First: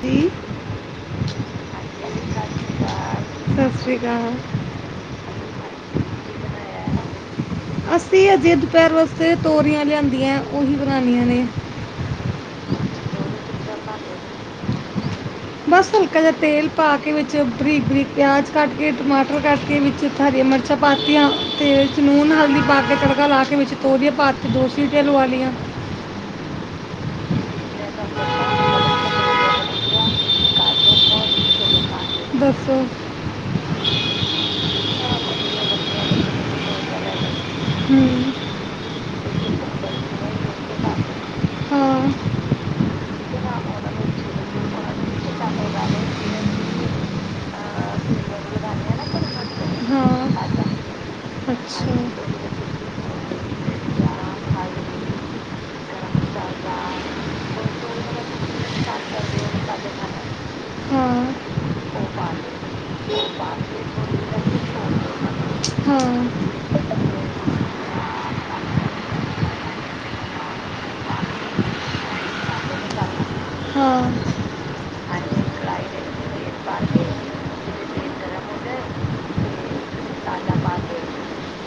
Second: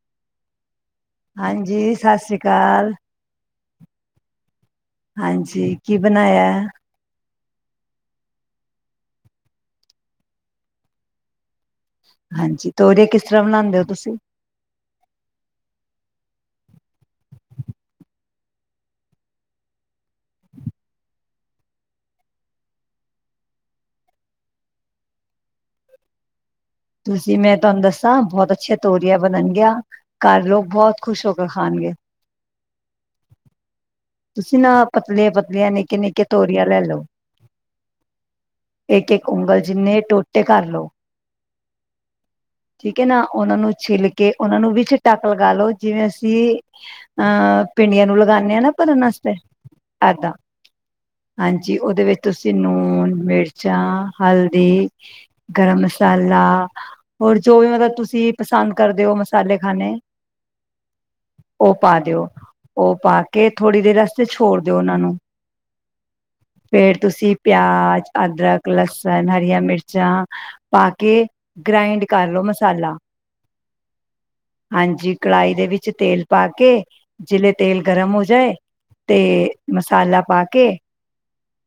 ਦੀ, ਹਾਂਜੀ ਸਸ ਰੀ ਕਾਲ, ਸਤਿ ਸ਼੍ਰੀ ਅਕਾਲ ਹਾਂਜੀ ਕੀ ਬਣਾਇਆ? ਅਸੀਂ ਅਜੇ ਦੁਪਹਿਰ ਵਾਸਤੇ ਤੋਰੀਆਂ ਲਿਆਦੀਆਂ ਉਹੀ ਬਣਾਣੀਆਂ ਨੇ। ਹਾਂਜੀ ਤੋਰੀਆਂ ਕਿਸ ਤਰ੍ਹਾਂ ਬਣਾਂਦੇ ਹੋ ਤੁਸੀਂ ਕਦੇ ਤੇਲ ਪਾ ਕੇ ਵਿੱਚ ਬਰੀਕ- ਬਰੀਕ ਪਿਆਜ਼ ਕੱਟ ਕੇ ਟਮਾਟਰ ਕੱਟ ਕੇ ਵਿੱਚ ਹਰੀਆਂ ਮਿਰਚਾਂ ਪਾਤੀਆਂ, ਤੇ ਨੂਨ ਹਲਦੀ ਪਾ ਕੇ ਤੜਕਾ ਲਾ ਕੇ ਵਿੱਚ ਤੋਰੀਆ ਪਾਤੀ, ਦੋ ਸੀਟੀਆਂ ਲਵਾ ਲਈਆਂ। ਤੁਸੀਂ ਮੈਂ ਤੁਹਾਨੂੰ ਦੱਸਾਂ ਬਹੁਤ ਅੱਛੇ ਤੋਰੀਆ ਬਣਨ ਗੀਆ ਘਰ ਲੋਕ ਬਹੁਤ ਖੁਸ਼ ਹੋ ਕੇ ਖਾਣਗੇ। ਦਸੋ ਤੁਸੀਂ ਨਾ ਪਤਲੀਆਂ- ਪਤਲੀਆਂ ਨਿੱਕੇ ਨਿੱਕੇ ਤੋਰੀਆਂ ਲੈ ਲਓ ਹੂੰ ਇੱਕ- ਇੱਕ ਉਂਗਲ ਜਿੰਨੇ ਟੋ ਟੇ ਕਰ ਲਓ ਹਾਂ ਠੀਕ ਹੈ ਨਾ। ਹਾਂ ਉਹਨਾਂ ਨੂੰ ਛਿੱਲ ਕੇ ਉਹਨਾਂ ਨੂੰ ਵਿਚ ਟੱਕ ਲਗਾ ਲਓ ਜਿਵੇਂ ਅਸੀਂ ਅਹ ਭਿੰਡੀਆਂ ਨੂੰ ਲਗਾਨੇ ਹਾਂ ਨਾ। ਭਰਨ ਵਾਸਤੇ ਏਦਾਂ ਹਾਂਜੀ ਅੱਛਾ ਉਹਦੇ ਵਿੱਚ ਤੁਸੀਂ ਨੂਣ ਮਿਰਚਾਂ ਹਲਦੀ ਗਰਮ ਮਸਾਲਾ ਹੋਰ ਜੋ ਵੀ ਮਤਲਬ ਤੁਸੀ ਪਸੰਦ ਕਰਦੇ ਹੋ ਮਸ ਸਾਡੇ ਖਾਨੇ ਹਾਂ ਉਹ ਪਾ ਦਿਓ ਉਹ ਪਾ ਕੇ ਥੋੜ੍ਹੀ ਦੇਰ ਵਾਸਤੇ ਛੋੜ ਦਿਓ ਉਹਨਾਂ ਨੂੰ ਫੇਰ ਤੁਸੀਂ ਪਿਆਜ, ਅਦਰਕ, ਲਸਣ, ਹਰੀਆਂ ਮਿਰਚਾਂ ਪਾ ਕੇ ਗ੍ਰਾਇੰਡ ਕਰ ਲੋ ਮਸਾਲਾ ਹਾਂ ਹਾਂ ਹਾਂਜੀ, ਕੜਾਹੀ ਦੇ ਵਿੱਚ ਤੇਲ ਪਾ ਕੇ ਜਿਲੇ ਤੇਲ ਗਰਮ ਹੋ ਜਾਏ ਤੇ ਮਸਾਲਾ ਪਾ ਕੇ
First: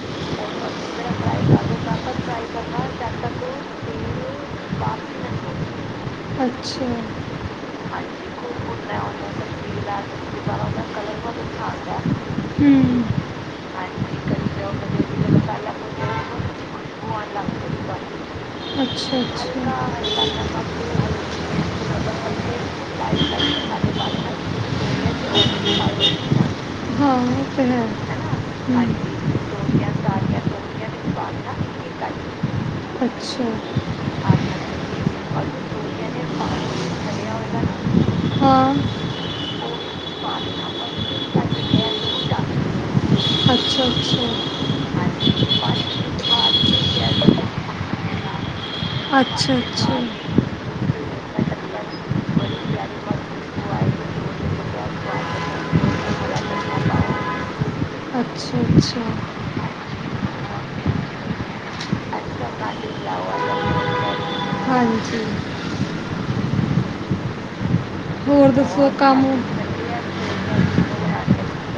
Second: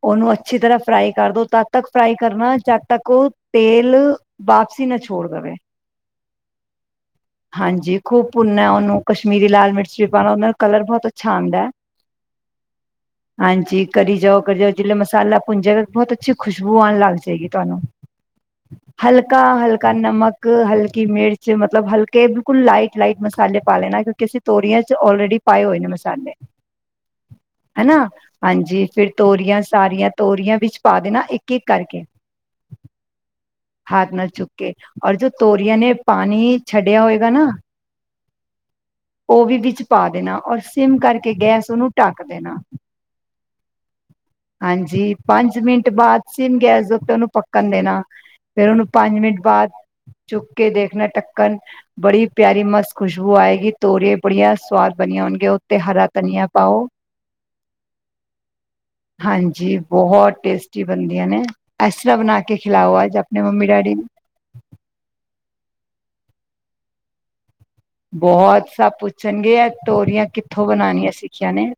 ਉਹਨੂੰ ਅੱਛੀ ਤਰ੍ਹਾਂ ਫਰਾਈ ਕਰਦੋ ਤਦ ਤੱਕ ਫਰਾਈ ਕਰਨਾ ਜਦ ਤੱਕ ਉਹ ਤੇਲ ਵਾਪਸੀ ਨਾ ਛੋੜ ਦਵੇ ਹਾਂਜੀ, ਖੂਬ ਭੁੰਨਨਾ ਉਹਨੂੰ ਕਸ਼ਮੀਰੀ ਲਾਲ ਸਬਜ਼ੀ ਮਿਰਚ ਲਾ ਵੀ ਪਾਉਣਾ ਸਬਜ਼ੀ ਉਹਨਾ ਵਾਲਾ ਉਹਦਾ ਕਲਰ ਬਹੁਤ ਅੱ ਆਂਦਾ, ਅੱਛਾ ਆਉਂਦਾ ਹੂੰ ਹਾਂਜੀ ਕਰੀ ਜਾਓ ਕਰੀ ਜਾਓ ਜਿਲੇ ਮਸਾਲਾ ਭੁੰਨ ਜਾਵੇਗਾ ਬਹੁਤ ਅੱਛੀ ਖੁਸ਼ਬੂ ਆਉਣ ਲੱਗ ਜਾਏਗੀ ਤੁਹਾਨੂੰ, ਅੱਛਾ ਅੱਛਾ ਹਲਕਾ- ਹਲਕਾ ਨਮਕ, ਹਲਕੀ ਮਿਰਚ ਮਤਲਬ ਹਲਕੇ ਬਿਲਕੁਲ ਲਾਈਟ- ਲਾਈਟ ਮਸਾਲੇ ਪਾ ਲੈਣਾ ਕਿਉਂਕਿ ਅਸੀਂ ਤੋਰੀਆਂ ਚ ਆਲਰੇਡੀ ਪਾਏ ਹੋਏ ਨੇ ਹਾਂ ਉਹ ਤਾਂ ਹੈ ਹੈਨਾ ਹਾਂਜੀ, ਹਮ, ਫਿਰ ਤੋਰੀਆਂ ਸਾਰੀਆਂ ਤੋਰੀਆਂ ਵਿੱਚ ਪਾ ਦੇਣਾ ਇੱਕ- ਇੱਕ ਕਰਕੇ ਹੱਥ ਨਾਲ ਚੁੱਕ ਔਰ ਜੋ ਤੋਰੀਆਂ ਨੇ ਪਾਣੀ ਛੱਡਿਆ ਹੋਏਗਾ ਨਾ, ਉਹ ਵੀ ਵਿੱਚ ਪਾ ਦੇਣਾ ਔਰ ਸਿਮ ਕਰਕੇ ਗੈਸ ਨੂੰ ਢੱਕ ਅੱਛਾ ਦੇਣਾ। ਹਾਂ ਅੱਛਾ ਅੱਛਾ। ਹਾਂਜੀ ਪੰਜ ਮਿੰਟ ਬਾਅਦ ਪੰਜ ਮਿੰਟ ਸਿਮ ਗੈਸ ਜਿਹੜੀ ਹੈ ਉੱਤੇ ਉਹਨੂੰ ਪੱਕਣ ਦੇਣਾ ਫੇਰ ਉਹਨੂੰ ਪੰਜ ਮਿੰਟ ਅੱਛਾ ਬਾਅਦ ਅੱਛਾ ਚੁੱਕ ਕੇ ਦੇਖਣਾ ਢਕਣ ਬੜੀ ਪਿਆਰੀ ਮਸਤ ਖੁਸ਼ਬੂ ਆਏਗੀ, ਤੋਰੀਆਂ ਬੜੀਆਂ ਸਵਾਦ ਬਣੀਆਂ ਹੋਣਗੀਆਂ। ਤੇ ਹਰਾ ਧਨੀਆ ਪਾਓ ਅੱਛਾ ਹਾਂਜੀ ਬਹੁਤ ਟੇਸਟੀ ਬਣਦੀਆਂ ਨੇ, ਇਸ ਤਰ੍ਹਾਂ ਬਣਾ ਕੇ ਖਿਲਾਓ ਅੱਜ ਅੱਛਾ ਆਪਣੇ ਮੰਮੀ ਡੈਡੀ ਨੂੰ। ਹਾਂਜੀ ਹੋਰ ਬਹੁਤ ਦੱਸੋ ਸਭ ਕੰਮ ਪੁੱਛਣਗੇ ਏ ਤੋਰੀਆਂ ਕਿੱਥੋਂ ਬਣਾਉਣੀਆਂ ਸਿੱਖੀਆਂ ਨੇ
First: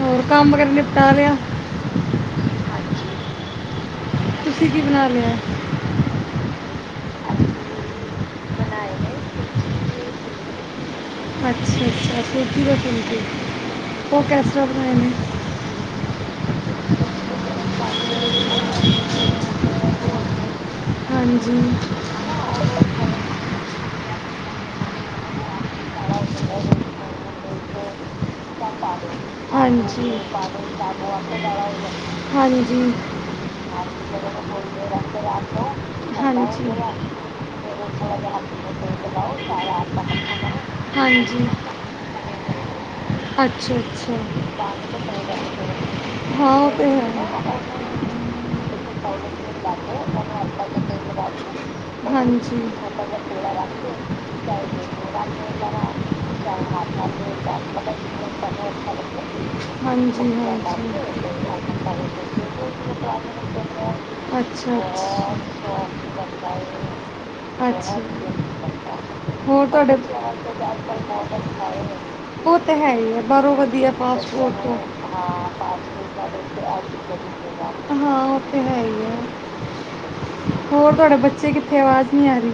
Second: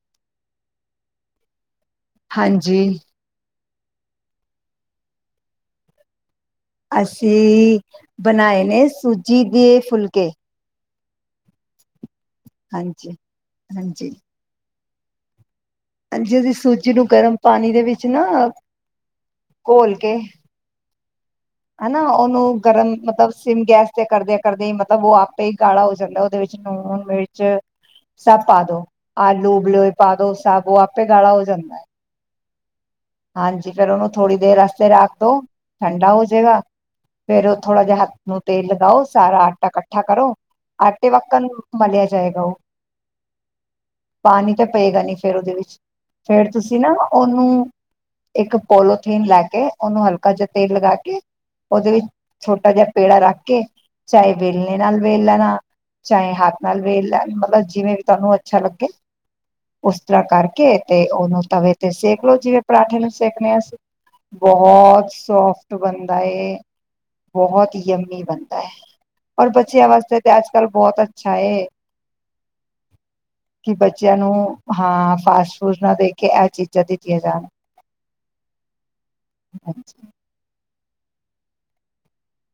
ਹੋਰ ਕੰਮ ਕਾਰ ਨਿਪਟਾ ਲਿਆ। ਹਾਂਜੀ। ਤੁਸੀਂ ਕੀ ਬਣਾ ਲਿਆ ਏ? ਅਸੀਂ ਬਣਾਏ ਨੇ ਸੂਜੀ ਦੇ ਫੁਲਕੇ। ਅੱਛਾ। ਸੂਜ਼ੀ ਦੇ [unintelligible] ਹਾਂਜੀ ਹਾਂਜੀ ਹੈ ਨੇ ਹਾਂਜੀ ਅਸੀਂ ਸੂਜੀ ਨੂੰ ਗਰਮ ਪਾਣੀ ਦੇ ਵਿੱਚ ਨਾ ਘੋਲ ਕੇ ਹਾਂਜੀ ਹੈਨਾ ਉਹਨੂੰ ਗਰਮ ਮਤਲਬ ਸਿਮ ਗੈਸ ਤੇ ਕਰਦੇ ਕਰਦੇ ਹੀ ਮਤਲਬ ਉਹ ਆਪੇ ਹੀ ਗਾੜਾ ਹੋ ਜਾਂਦਾ ਏ, ਉਹਦੇ ਹਾਂਜੀ ਹਾਂਜੀ ਵਿੱਚ ਲੂਣ, ਮਿਰਚ ਸਭ ਪਾ ਦੋ। ਆਲੂ ਉਬਲੇ ਹੋਏ ਪਾਦੋ ਸਭ ਔ ਆਪੇ ਗਾੜਾ ਹੋ ਜਾਂਦਾ ਹੈ। ਹਾਂਜੀ। ਹਾਂਜੀ ਫਿਰ ਉਹਨੂੰ ਥੋੜ੍ਹੀ ਦੇਰ ਵਾਸਤੇ ਰੱਖ ਦੋ ਠੰਡਾ ਹੋ ਹੋਜੇਗਾ ਫਿਰ ਉਹ ਥੋੜਾ ਜਿਹਾ ਹੱਥ ਨੂੰ ਤੇਲ ਲਗਾਓ ਸਾਰਾ ਆਟਾ ਇਕੱਠਾ ਕਰੋ ਆਟੇ ਹਾਂਜੀ ਹਾਂਜੀ ਵਕੱਨ ਮਲਿਆ ਜਾਏਗਾ ਉਹ ਅੱਛਾ ਅੱਛਾ। ਪਾਣੀ ਤਾਂ ਪਏਗਾ ਨੀ ਫੇਰ ਉਹਦੇ ਵਿੱਚ ਫੇਰ ਹਾਂ ਉਹ ਤੁਸੀਂ ਤਾਂ ਨਾ ਹੈ। ਉਹਨੂੰ ਇੱਕ ਪੋਲੋਥੀਨ ਲੈ ਕੇ ਉਹਨੂੰ ਹਲਕਾ ਜਿਹਾ ਤੇਲ ਲਗਾ ਕੇ ਉਹਦੇ ਵਿੱਚ ਛੋਟਾ ਜਿਹਾ ਪੇੜਾ ਰੱਖ ਕੇ ਚਾਹੇ ਹਾਂਜੀ। ਵੇਲਣੇ ਨਾਲ ਵੇਲ ਲੈਣਾ ਚਾਹੇ ਹੱਥ ਨਾਲ ਵੇਲ [unintelligible] ਲੈਣ ਮਤਲਬ ਜਿਵੇਂ ਵੀ ਤੁਹਾਨੂੰ ਅੱਛਾ ਲੱਗੇ ਉਸ ਹਾਂਜੀ, ਤਰ੍ਹਾਂ ਕਰਕੇ ਹਾਂਜੀ। ਰੋਟੀ ਨੂੰ ਸੇਕਣੇ ਅ ਅਸੀ। ਅੱਛਾ ਬਹੁਤ ਸੋਫਟ ਬਣਦਾ ਏ। ਬਹੁਤ ਹੀ ਅੱਛਾ ਯਮੀ ਬਣਦਾ ਹੈ ਅੱਛਾ ਔਰ ਹੋਰ ਬੱਚਿਆਂ ਤੁਹਾਡੇ ਵਾਸਤੇ ਤਾਂ ਅੱਜ ਕੱਲ੍ਹ ਬਹੁਤ ਅੱਛਾ ਹੈ, ਉਹ ਤੇ ਹੈ ਹੀ ਹੈ ਬਾਹਰੋਂ ਕਿ ਵਧੀਆ ਬੱਚਿਆਂ ਨੂੰ ਪਾਸਪੋਰਟ ਹਾਂ ਫਾਸਟ ਫੂਡ ਨਾ ਦੇ ਕੇ ਇਹ ਚੀਜ਼ਾਂ ਦਿੱਤੀਆਂ ਜਾਣ। ਹਾਂ, ਉਹ ਤੇ ਹੈ ਹੀ ਆ ਹੋਰ ਤੁਹਾਡੇ ਬੱਚੇ ਤੁਸੀ ਕਿੱਥੇ ਆਵਾਜ਼ ਨਹੀਂ ਆ ਰਹੀ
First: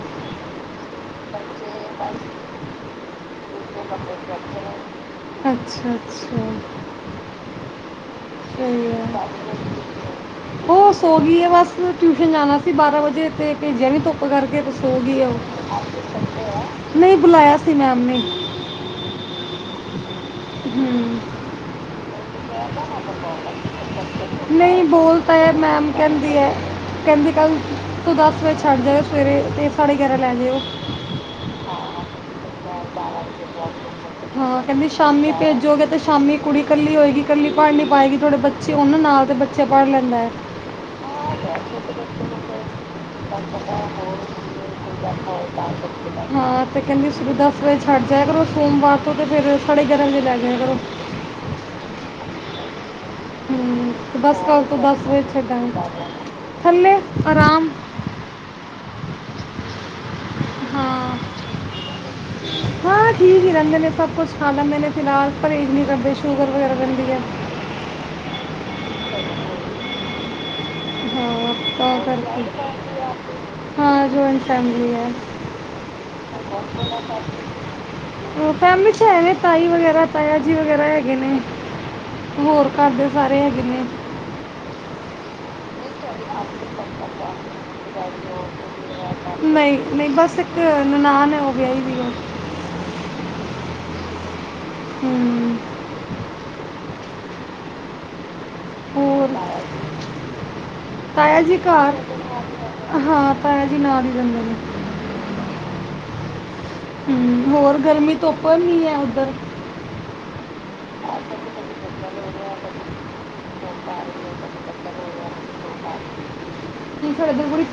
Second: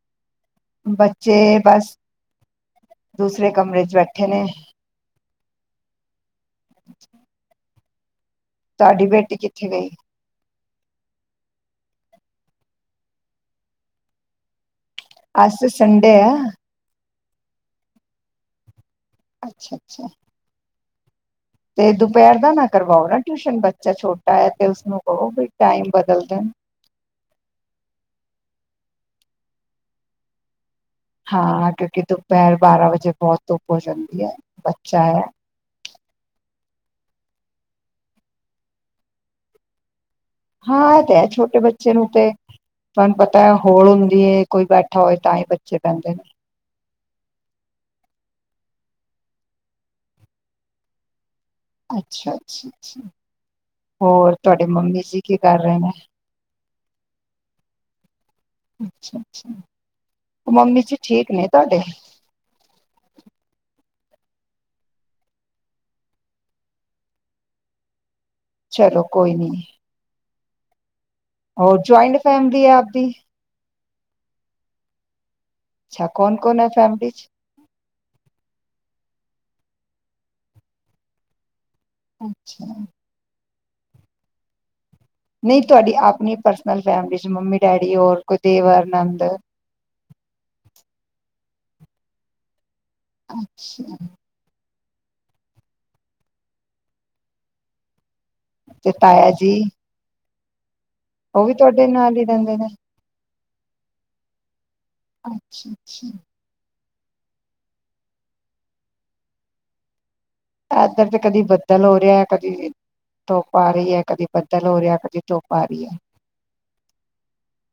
ਬੱਚੇ ਬਸ ਦੂਸਰੇ ਕਮਰੇ 'ਚ ਬੈਠੇ ਨੇ ਅੱਛਾ, ਅੱਛਾ ਸਹੀ ਤੁਹਾਡੀ ਹੈ ਬੇਟੀ ਕਿੱਥੇ ਗਈ ਉਹ ਸੋ ਗਈ ਹੈ ਬਸ ਟਿਸ਼ਨ ਜਾਣਾ ਸੀ ਬਾਰਾਂ ਵਜੇ ਤੇ ਭੇਜਿਆ ਨੀ ਧੁੱਪ ਕਰਕੇ ਤੁਸੀ ਸੋਗੀ ਹੈ ਉਹ ਅੱਜ ਸੰਡੇ ਆ ਨਹੀਂ ਬੁਲਾਇਆ ਸੀ ਮੈਮ ਨੇ ਅੱਛਾ, ਅੱਛਾ ਹੁੰ [unintelligible] ਦੁਪਹਿਰ ਦਾ ਨਾ ਕਰਵਾਓ ਨਾ ਟਿਊਸ਼ਨ ਬੱਚਾ ਛੋਟਾ ਹੈ ਤੇ ਨਹੀਂ ਉਸਨੂੰ ਕਹੋ ਬੋਲਤਾ ਵੀ ਹੈ ਟਾਈਮ ਮੈਮ ਬਦਲ ਕਹਿੰਦੀ ਦੇਣ ਹੈ ਸਾਡੀੇ ਸਵੇਰੇ ਅਤੇ ਪੋਣੇ ਗਿਆਰਾ ਲੈਣ ਜਿਓ ਹਾਂ, ਕਿਉਂਕਿ ਦੁਪਹਿਰ ਬਾਰਾਂ ਵਜੇ ਬਹੁਤ ਧੁੱਪ ਹੋ ਜਾਂਦੀ ਹੈ, ਹਾਂ ਕਹਿੰਦੀ ਬੱਚਾ ਹੈ ਸ਼ਾਮੀ ਭੇਜੋਗੇ ਤੇ ਸ਼ਾਮੀ ਕੁੜੀ ਇਕੱਲੀ ਹੋਏਗੀ ਇਕੱਲੀ ਪੜ੍ਹ ਨਹੀਂ ਪਾਏਗੀ, ਥੋੜੇ ਬੱਚੇ ਹੋਣ ਨਾ, ਨਾਲ ਤਾਂ ਬੱਚੇ ਪੜ੍ਹ ਲੈਂਦਾ ਹੈ। ਹਾਂ ਇਹ ਤੇ ਹੈ ਛੋਟੇ ਬੱਚੇ ਨੂੰ ਤੇ ਤੁਹਾਨੂੰ ਪਤਾ ਹੈ ਹੋਲ ਹੁੰਦੀ ਹੈ ਕੋਈ ਬੈਠਾ ਹੋਏ ਤਾਂ ਹੀ ਬੱਚੇ ਬਹਿੰਦੇ [unintelligible] ਹਾਂ, ਤੇ ਕਹਿੰਦੀ ਦੱਸ ਵਜੇ ਛੱਡ ਜਾਏ ਸੋਮਵਾਰ ਤੋਂ ਤੇ ਫਿਰ ਸਾਡੇ ਗਿਆਰਾਂ ਵਜੇ ਲੈ ਜਾਇਆ ਕਰੋ। ਅੱਛਾ, ਅੱਛਾ। ਅੱਛਾ ਹੋਰ ਬਸ, ਕੱਲ੍ਹ ਤੁਹਾਡੇ ਤੋਂ ਦੱਸ ਮੰਮੀ ਵਜੇ ਜੀ ਕੀ ਛੱਡ ਕਰ ਰਹੇ ਨੇ ਆਂਗੀ, ਥੱਲੇ ਆਰਾਮ [unintelligible] ਉਹ ਮੰਮੀ ਜੀ ਹਾਂ, ਠੀਕ ਨੇ ਤੁਹਾਡੇ ਹਾਂ ਠੀਕ ਹੀ ਰਹਿੰਦੇ ਨੇ। ਸਭ ਕੁਛ ਖਾ ਲੈਦੇ ਨੇ ਫਿਲਹਾਲ, ਪਰਹੇਜ ਨੀ ਕਰਦੇ, ਸ਼ੂਗਰ ਵਗੈਰਾ ਰਹਿੰਦੀ ਹੈ। ਚਲੋ, ਕੋਈ ਨੀ। [unintelligible] ਹੋਰ ਹਾਂ, ਜੁਆਇੰਟ ਫੈਮਿਲੀ ਹੈ ਆਪਦੀ ਜਵਾਇੰਟ ਫੈਮਿਲੀ ਹੈ, ਅੱਛਾ ਕੌਣ ਕੌਣ ਹੈ ਫੈਮਿਲੀ ਚ ਫੈਮਿਲੀ ਚ' ਹੈ [unintelligible] ਤਾਈ ਵਗੈਰਾ, ਤਾਇਆ ਜੀ ਵਗੈਰਾ ਹੈਗੇ ਨੇ। ਅੱਛਾ ਹੋਰ, ਘਰ ਦੇ ਸਾਰੇ ਹੈਗੇ। ਹੁੰ ਨਹੀਂ ਤੁਹਾਡੀ ਆਪਣੀ ਪਰਸਨਲ ਫੈਮਿਲੀ 'ਚ' ਮੰਮੀ, ਡੈਡੀ ਹੋਰ ਕੋਈ ਦੇਵਰ, ਨੰਦ ਨਹੀਂ ਨਹੀਂ ਬਸ ਇੱਕ ਨਨਾਣ ਹੈ ਉਹ ਵਿਆਹੀ ਦੀ ਏ ਅੱਛਾ ਹੁੰ ਤੇ ਹੋਰ ਤਾਇਆ ਜੀ? ਤਾਇਆ ਉਹ ਵੀ, ਜੀ ਤੁਹਾਡੇ ਘਰ ਨਾਲ ਹੀ ਰਹਿੰਦੇ ਨੇ। ਹਾਂ ਤਾਇਆ ਜੀ, ਨਾਲ ਈ ਰਹਿੰਦੇ ਨੇ। ਅੱਛਾ, ਅੱਛਾ। ਹਮ, ਹੋਰ ਗਰਮੀ ਤੋਂ ਉੱਪਰ ਨੀ ਹੈ ਉੱਧਰ। ਇਧਰ ਤੇ ਕਦੀ ਬੱਦਲ ਹੋ ਰਿਹਾ ਹੈ, ਕਦੀ ਧੁੱਪ ਆ ਰਈ, ਕਦੀ ਬੱਦਲ ਹੋ ਰਿਹਾ, ਕਦੀ ਧੁੱਪ ਆ ਰਹੀ ਹੈ। ਕੀ ਸਾਡੇ ਇੱਧਰ ਬੜੀ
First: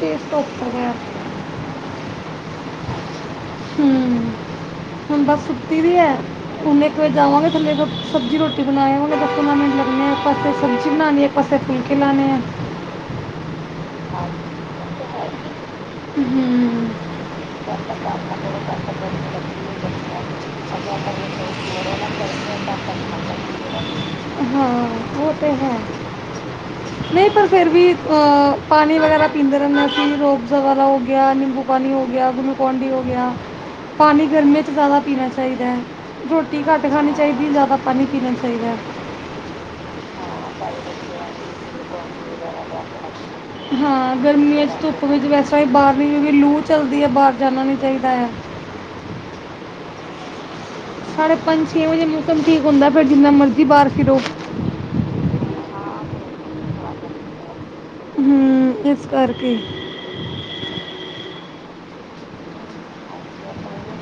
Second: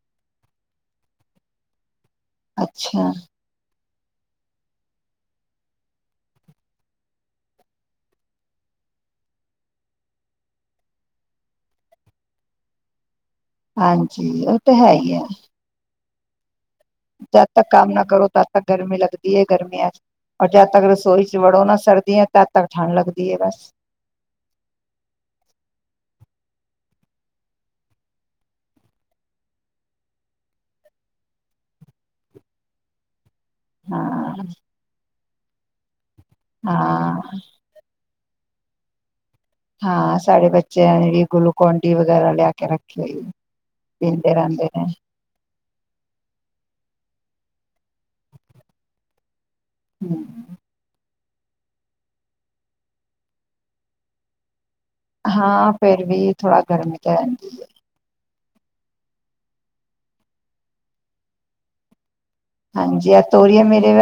[inaudible] ਅੱਛਾ। ਹੂੰ, ਹੁਣ ਬਸ ਸੁੱਤੀ ਦੀ ਹੈ, ਹੁਣ ਇੱਕ ਵਾਰ ਜਾਵਾਂਗੇ ਥੱਲੇ। ਸਬਜ਼ੀ ਰੋਟੀ ਬਣਾਵਗੇ, ਦਸ ਪੰਦਰਾਂ ਮਿੰਟ ਲੱਗਣੇ ਆ, ਇੱਕ ਪਾਸੇ ਸਬਜ਼ੀ ਬਣਾਣੀ, ਇੱਕ ਪਾਸੇ ਫੁਲਕੇ ਲਾਣੇ ਆ। ਹਾਂਜੀ, ਉਹ ਤਾਂ ਹੈ ਹੀ ਐ। [unintelligible] ਹੂੰ। ਨਾ ਕਰੋ ਤਦ ਤੱਕ ਗਰਮੀ ਲੱਗਦੀ ਹੈ ਗਰਮੀਆਂ ਚ ਔਰ ਜਦ ਤੱਕ ਰਸੋਈ ਚ ਵੜੋ ਨਾ ਸਰਦੀਆਂ ਤਦ ਤੱਕ ਠੰਢ ਲੱਗਦੀ ਹੈ ਬਸ [unintelligible] ਹਾਂ, ਉਹ ਤੇ ਹੈ। ਨਹੀਂ, ਪਰ ਫਿਰ ਵੀ ਪਾਨੀ ਵਗੈਰਾ ਪੀਂਦੇ ਰਹਿੰਦੇ ਅਸੀਂ ਲੋਕ। ਜੂਸ ਵਗੈਰਾ ਹੋ ਗਿਆ, ਨਿੰਬੂ ਪਾਣੀ ਹੋ ਗਿਆ, ਗੁਲੂਕੌਣਡੀ ਹੋ ਗਿਆ। ਪਾਣੀ ਹਾਂ ਗਰਮੀਆਂ ਚ ਜ਼ਿਆਦਾ ਪੀਣਾ ਚਾਹੀਦਾ। ਚਾਹੀਦਾ। ਰੋਟੀ ਘੱਟ ਖਾਣੀ ਹਾਂ ਚਾਹੀਦੀ ਜਿਆਦਾ ਪਾਣੀ ਪੀਣਾ ਚਾ ਚਾਹੀਦਾ। ਹਾਂ ਸਾਡੇ ਬੱਚਿਆਂ ਜਿਹੜੀ ਗਲੂਕੋਨ ਡੀ ਵਗੈਰਾ ਲਿਆ ਕੇ ਰੱਖੇ ਹੋਈ ਏ, ਹਾਂ ਪੀਂਦੇ ਗਰਮੀਆਂ ਰਹਿੰਦੇ 'ਚ ਨੇ। ਧੁੱਪ ਵਿੱਚ ਵੈਸੇ ਵੀ ਬਾਹਰ ਕਿਉਕਿ ਲੂ ਚਲਦੀ ਹੈ ਬਾਹਰ ਜਾਣਾ ਨੀ ਚਾਹੀਦਾ ਹੈ। ਹੂੰ। ਸਾਡੇ ਪੰਜ ਛੇ ਵਜੇ ਮੌਸਮ ਠੀਕ ਹੁੰਦਾ ਫਿਰ ਜਿੰਨਾ ਮਰਜ਼ੀ ਬਾਹਰ ਫਿਰੋ। ਹਾਂ ਫੇਰ ਵੀ ਥੋੜਾ ਗਰਮੀ ਤੇ ਰਹਿੰਦੀ ਹੈ। ਹੂੰ ਇਸ ਕਰਕੇ। ਹਾਂਜੀ ਆ ਤੋਰੀਏ ਮੇਰੇ,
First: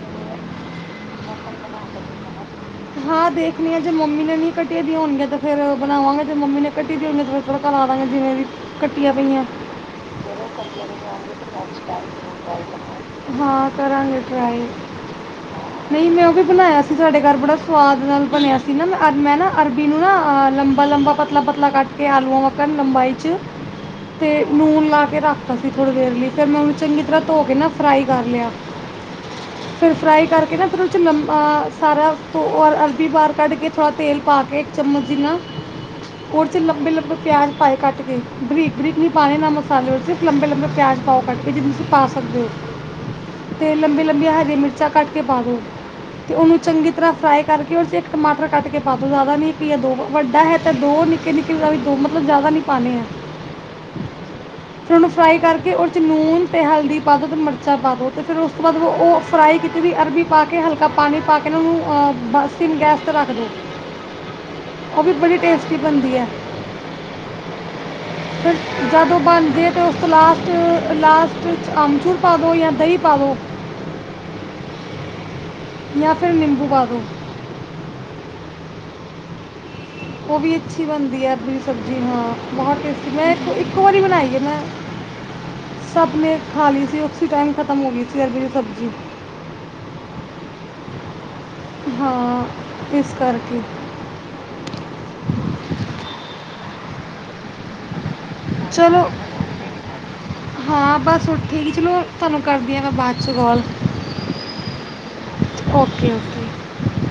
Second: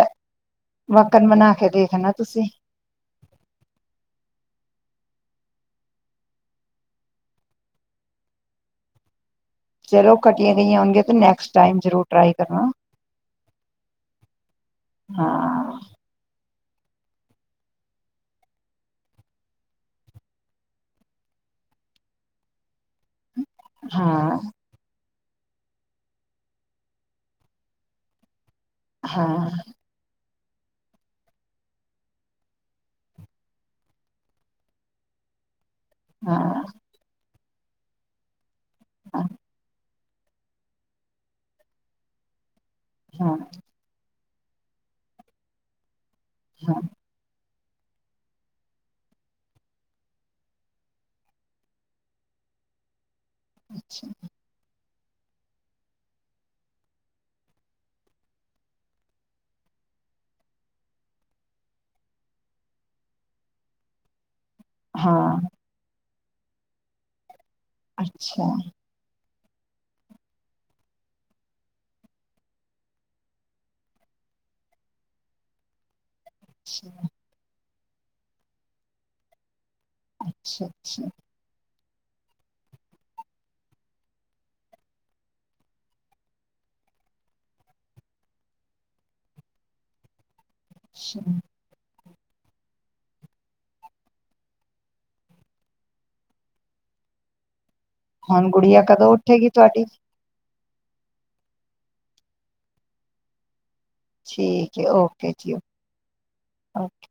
ਵੱਕਣ ਬਣਾ ਕੇ ਦੇ ਦੇਣਾ ਤੁਸੀਂ। ਹਾਂ, ਦੇਖਣੀ ਆ ਜੇ ਮੰਮੀ ਨੇ ਨਹੀਂ ਕੱਟੀ ਦੀਆਂ ਹੋਣਗੀਆਂ ਤੇ ਫੇਰ ਬਣਾਵਾਂਗੇ ਜੇ ਮੰਮੀ ਨੇ ਕੱਟੀ ਦੀ ਹੋਣਗੀਆਂ ਤੇ ਫਿਰ ਥੋੜਾ ਕਰਾ ਦਵਾਂਗੇ ਜਿਵੇਂ ਵੀ ਕੱਟੀਆਂ ਪਈਆਂ। ਚਲੋ ਕੱਟੀਆਂ ਗਈਆਂ ਹੋਣਗੀਆਂ ਤੇ ਨੈਕਸਟ ਟਾਈਮ ਜ਼ਰੂਰ ਟਰਾਈ ਕਰਨਾ। ਹਾਂ ਕਰਾਂਗੇ ਟਰਾਈ ਹਾਂ ਨਹੀਂ ਮੈਂ ਉਹ ਵੀ ਬਣਾਇਆ ਸੀ ਸਾਡੇ ਘਰ ਬੜਾ ਸਵਾਦ ਨਾਲ ਬਣਿਆ ਸੀ ਨਾ ਮੈਂ ਮੈਂ ਨਾ ਅਰਬੀ ਨੂੰ ਨਾ ਲੰਬਾ-ਲੰਬਾ, ਪਤਲਾ-ਪਤਲਾ ਕੱਟ ਕੇ ਆਲੂਆਂ ਵਰਗਾ ਲੰਬਾਈ 'ਚ ਹਾਂ ਤੇ ਨੂਣ ਲਾ ਕੇ ਰੱਖ ਤਾਂ ਅਸੀਂ ਥੋੜ੍ਹੀ ਦੇਰ ਲਈ ਫਿਰ ਮੈਂ ਉਹਨੂੰ ਚੰਗੀ ਤਰ੍ਹਾਂ ਧੋ ਕੇ ਨਾ ਫਰਾਈ ਕਰ ਲਿਆ। ਹਾਂ ਫਿਰ ਫਰਾਈ ਕਰਕੇ ਕਹਿੰਦਾ ਫਿਰ ਉਹ 'ਚ ਲੰਬਾ ਸਾਰਾ ਔਰ ਅਰਬੀ ਬਾਹਰ ਕੱਢ ਕੇ ਥੋੜ੍ਹਾ ਤੇਲ ਪਾ ਕੇ ਇੱਕ ਚਮਚ ਜਿੰਨਾ ਓਦੇ 'ਚ ਹਾਂ ਲੰਬੇ-ਲੰਬੇ ਪਿਆਜ ਪਾਏ ਕੱਟ ਕੇ ਬਰੀਕ। ਬਰੀਕ ਨੀ ਪਾਣੀ ਨਾ ਮਸਾਲੇ ਵਿੱਚ। ਲੰਬੇ-ਲੰਬੇ ਪਿਆਜ ਪਾਓ ਕੱਟ ਕੇ ਜਿੰਨੇ ਤੁਸੀਂ ਪਾ ਸਕਦੇ ਹੋ। ਹਾਂ ਤੇ ਲੰਬੀ-ਲੰਬੀਆਂ ਹਰੀ ਮਿਰਚਾਂ ਕੱਟ ਕੇ ਪਾ ਦਿਉ। ਤੇ ਉਹਨੂੰ ਹਾਂ ਚੰਗੀ ਫਰਾਈ ਕਰਕੇ ਉਹਦੇ 'ਚ ਇੱਕ ਟਮਾਟਰ ਕੱਟ ਕੇ ਪਾ ਦਿਉ ਜ਼ਿਆਦਾ ਨਹੀਂ ਇੱਕ ਜਾਂ ਦੋ। ਵੱਡਾ ਹੈ ਤਾਂ ਦੋ ਨਿੱਕੇ-ਨਿੱਕੇ ਵੀ ਦੋ ਮਤਲਬ ਜ਼ਿਆਦਾ ਨਹੀਂ ਪਾਣੇ ਹੈ। ਫਿਰ ਉਹਨੂੰ ਫਰਾਈ ਕਰਕੇ ਉਹ 'ਚ ਲੂਣ ਅਤੇ ਹਲਦੀ ਪਾ ਦੋ ਅਤੇ ਮਿਰਚਾਂ ਪਾ ਦੋ, ਅਤੇ ਫਿਰ ਉਸ ਤੋਂ ਬਾਅਦ ਉਹ ਫਰਾਈ ਕੀਤੀ ਵੀ ਅਰਬੀ ਪਾ ਕੇ ਹਲਕਾ ਪਾਣੀ ਪਾ ਕੇ ਨਾ ਉਹਨੂੰ ਆ ਬਸ ਇਹਨੂੰ ਗੈਸ 'ਤੇ ਰੱਖ ਦਿਓ। ਉਹ ਵੀ ਬੜੀ ਹਾਂ ਟੇਸਟੀ ਬਣਦੀ ਐ। ਅੱਛਾ ਫੇਰ ਜਦੋਂ ਬਣ ਦੀ ਏ ਤੇ ਉਸ ਤੋ ਲਾਸਟ ਲਾਸਟ 'ਚ ਅਮਚੂਰ ਪਾ ਦੋ ਜਾਂ ਦਹੀਂ ਪਾ ਦੋ। ਜਾਂ ਫਿਰ ਨਿੰਬੂ ਪਾ ਅੱਛਾ ਦੋ। ਉਹ ਵੀ ਅੱਛਾ ਅੱਛੀ ਅੱਛਾ ਬਣਦੀ ਹੈ [unintelligible] ਸਬਜ਼ੀ ਹਾਂ ਬਹੁਤ ਟੇਸਟੀ ਮੈਂ ਇੱਕ ਇੱਕ ਵਾਰੀ ਬਣਾਈ ਹੈ ਮੈਂ, ਸਭ ਨੇ ਖਾ ਲਈ ਸੀ ਉਸ ਟਾਈਮ ਖਤਮ ਹੋ ਗਈ ਸੀ ਅਰਬੀ ਦੀ ਸਬਜ਼ੀ। ਅੱਛਾ ਹਾਂ ਇਸ ਕਰਕੇ ਹੁਣ ਗੁਡੀਆਂ ਚਲੋ ਕਦੋਂ ਉੱਠੇਗੀ ਤੁਹਾਡੀ ਹਾਂ, ਬਸ ਉੱਠੇਗੀ ਚਲੋ ਤੁਹਾਨੂੰ ਕਰਦੀ ਹਾਂ ਮੈਂ ਬਾਅਦ ਚ ਕਾਲ਼ ਠੀਕ ਹੈ ਓਕੇ ਜੀ ਓਕੇ ਓਕੇ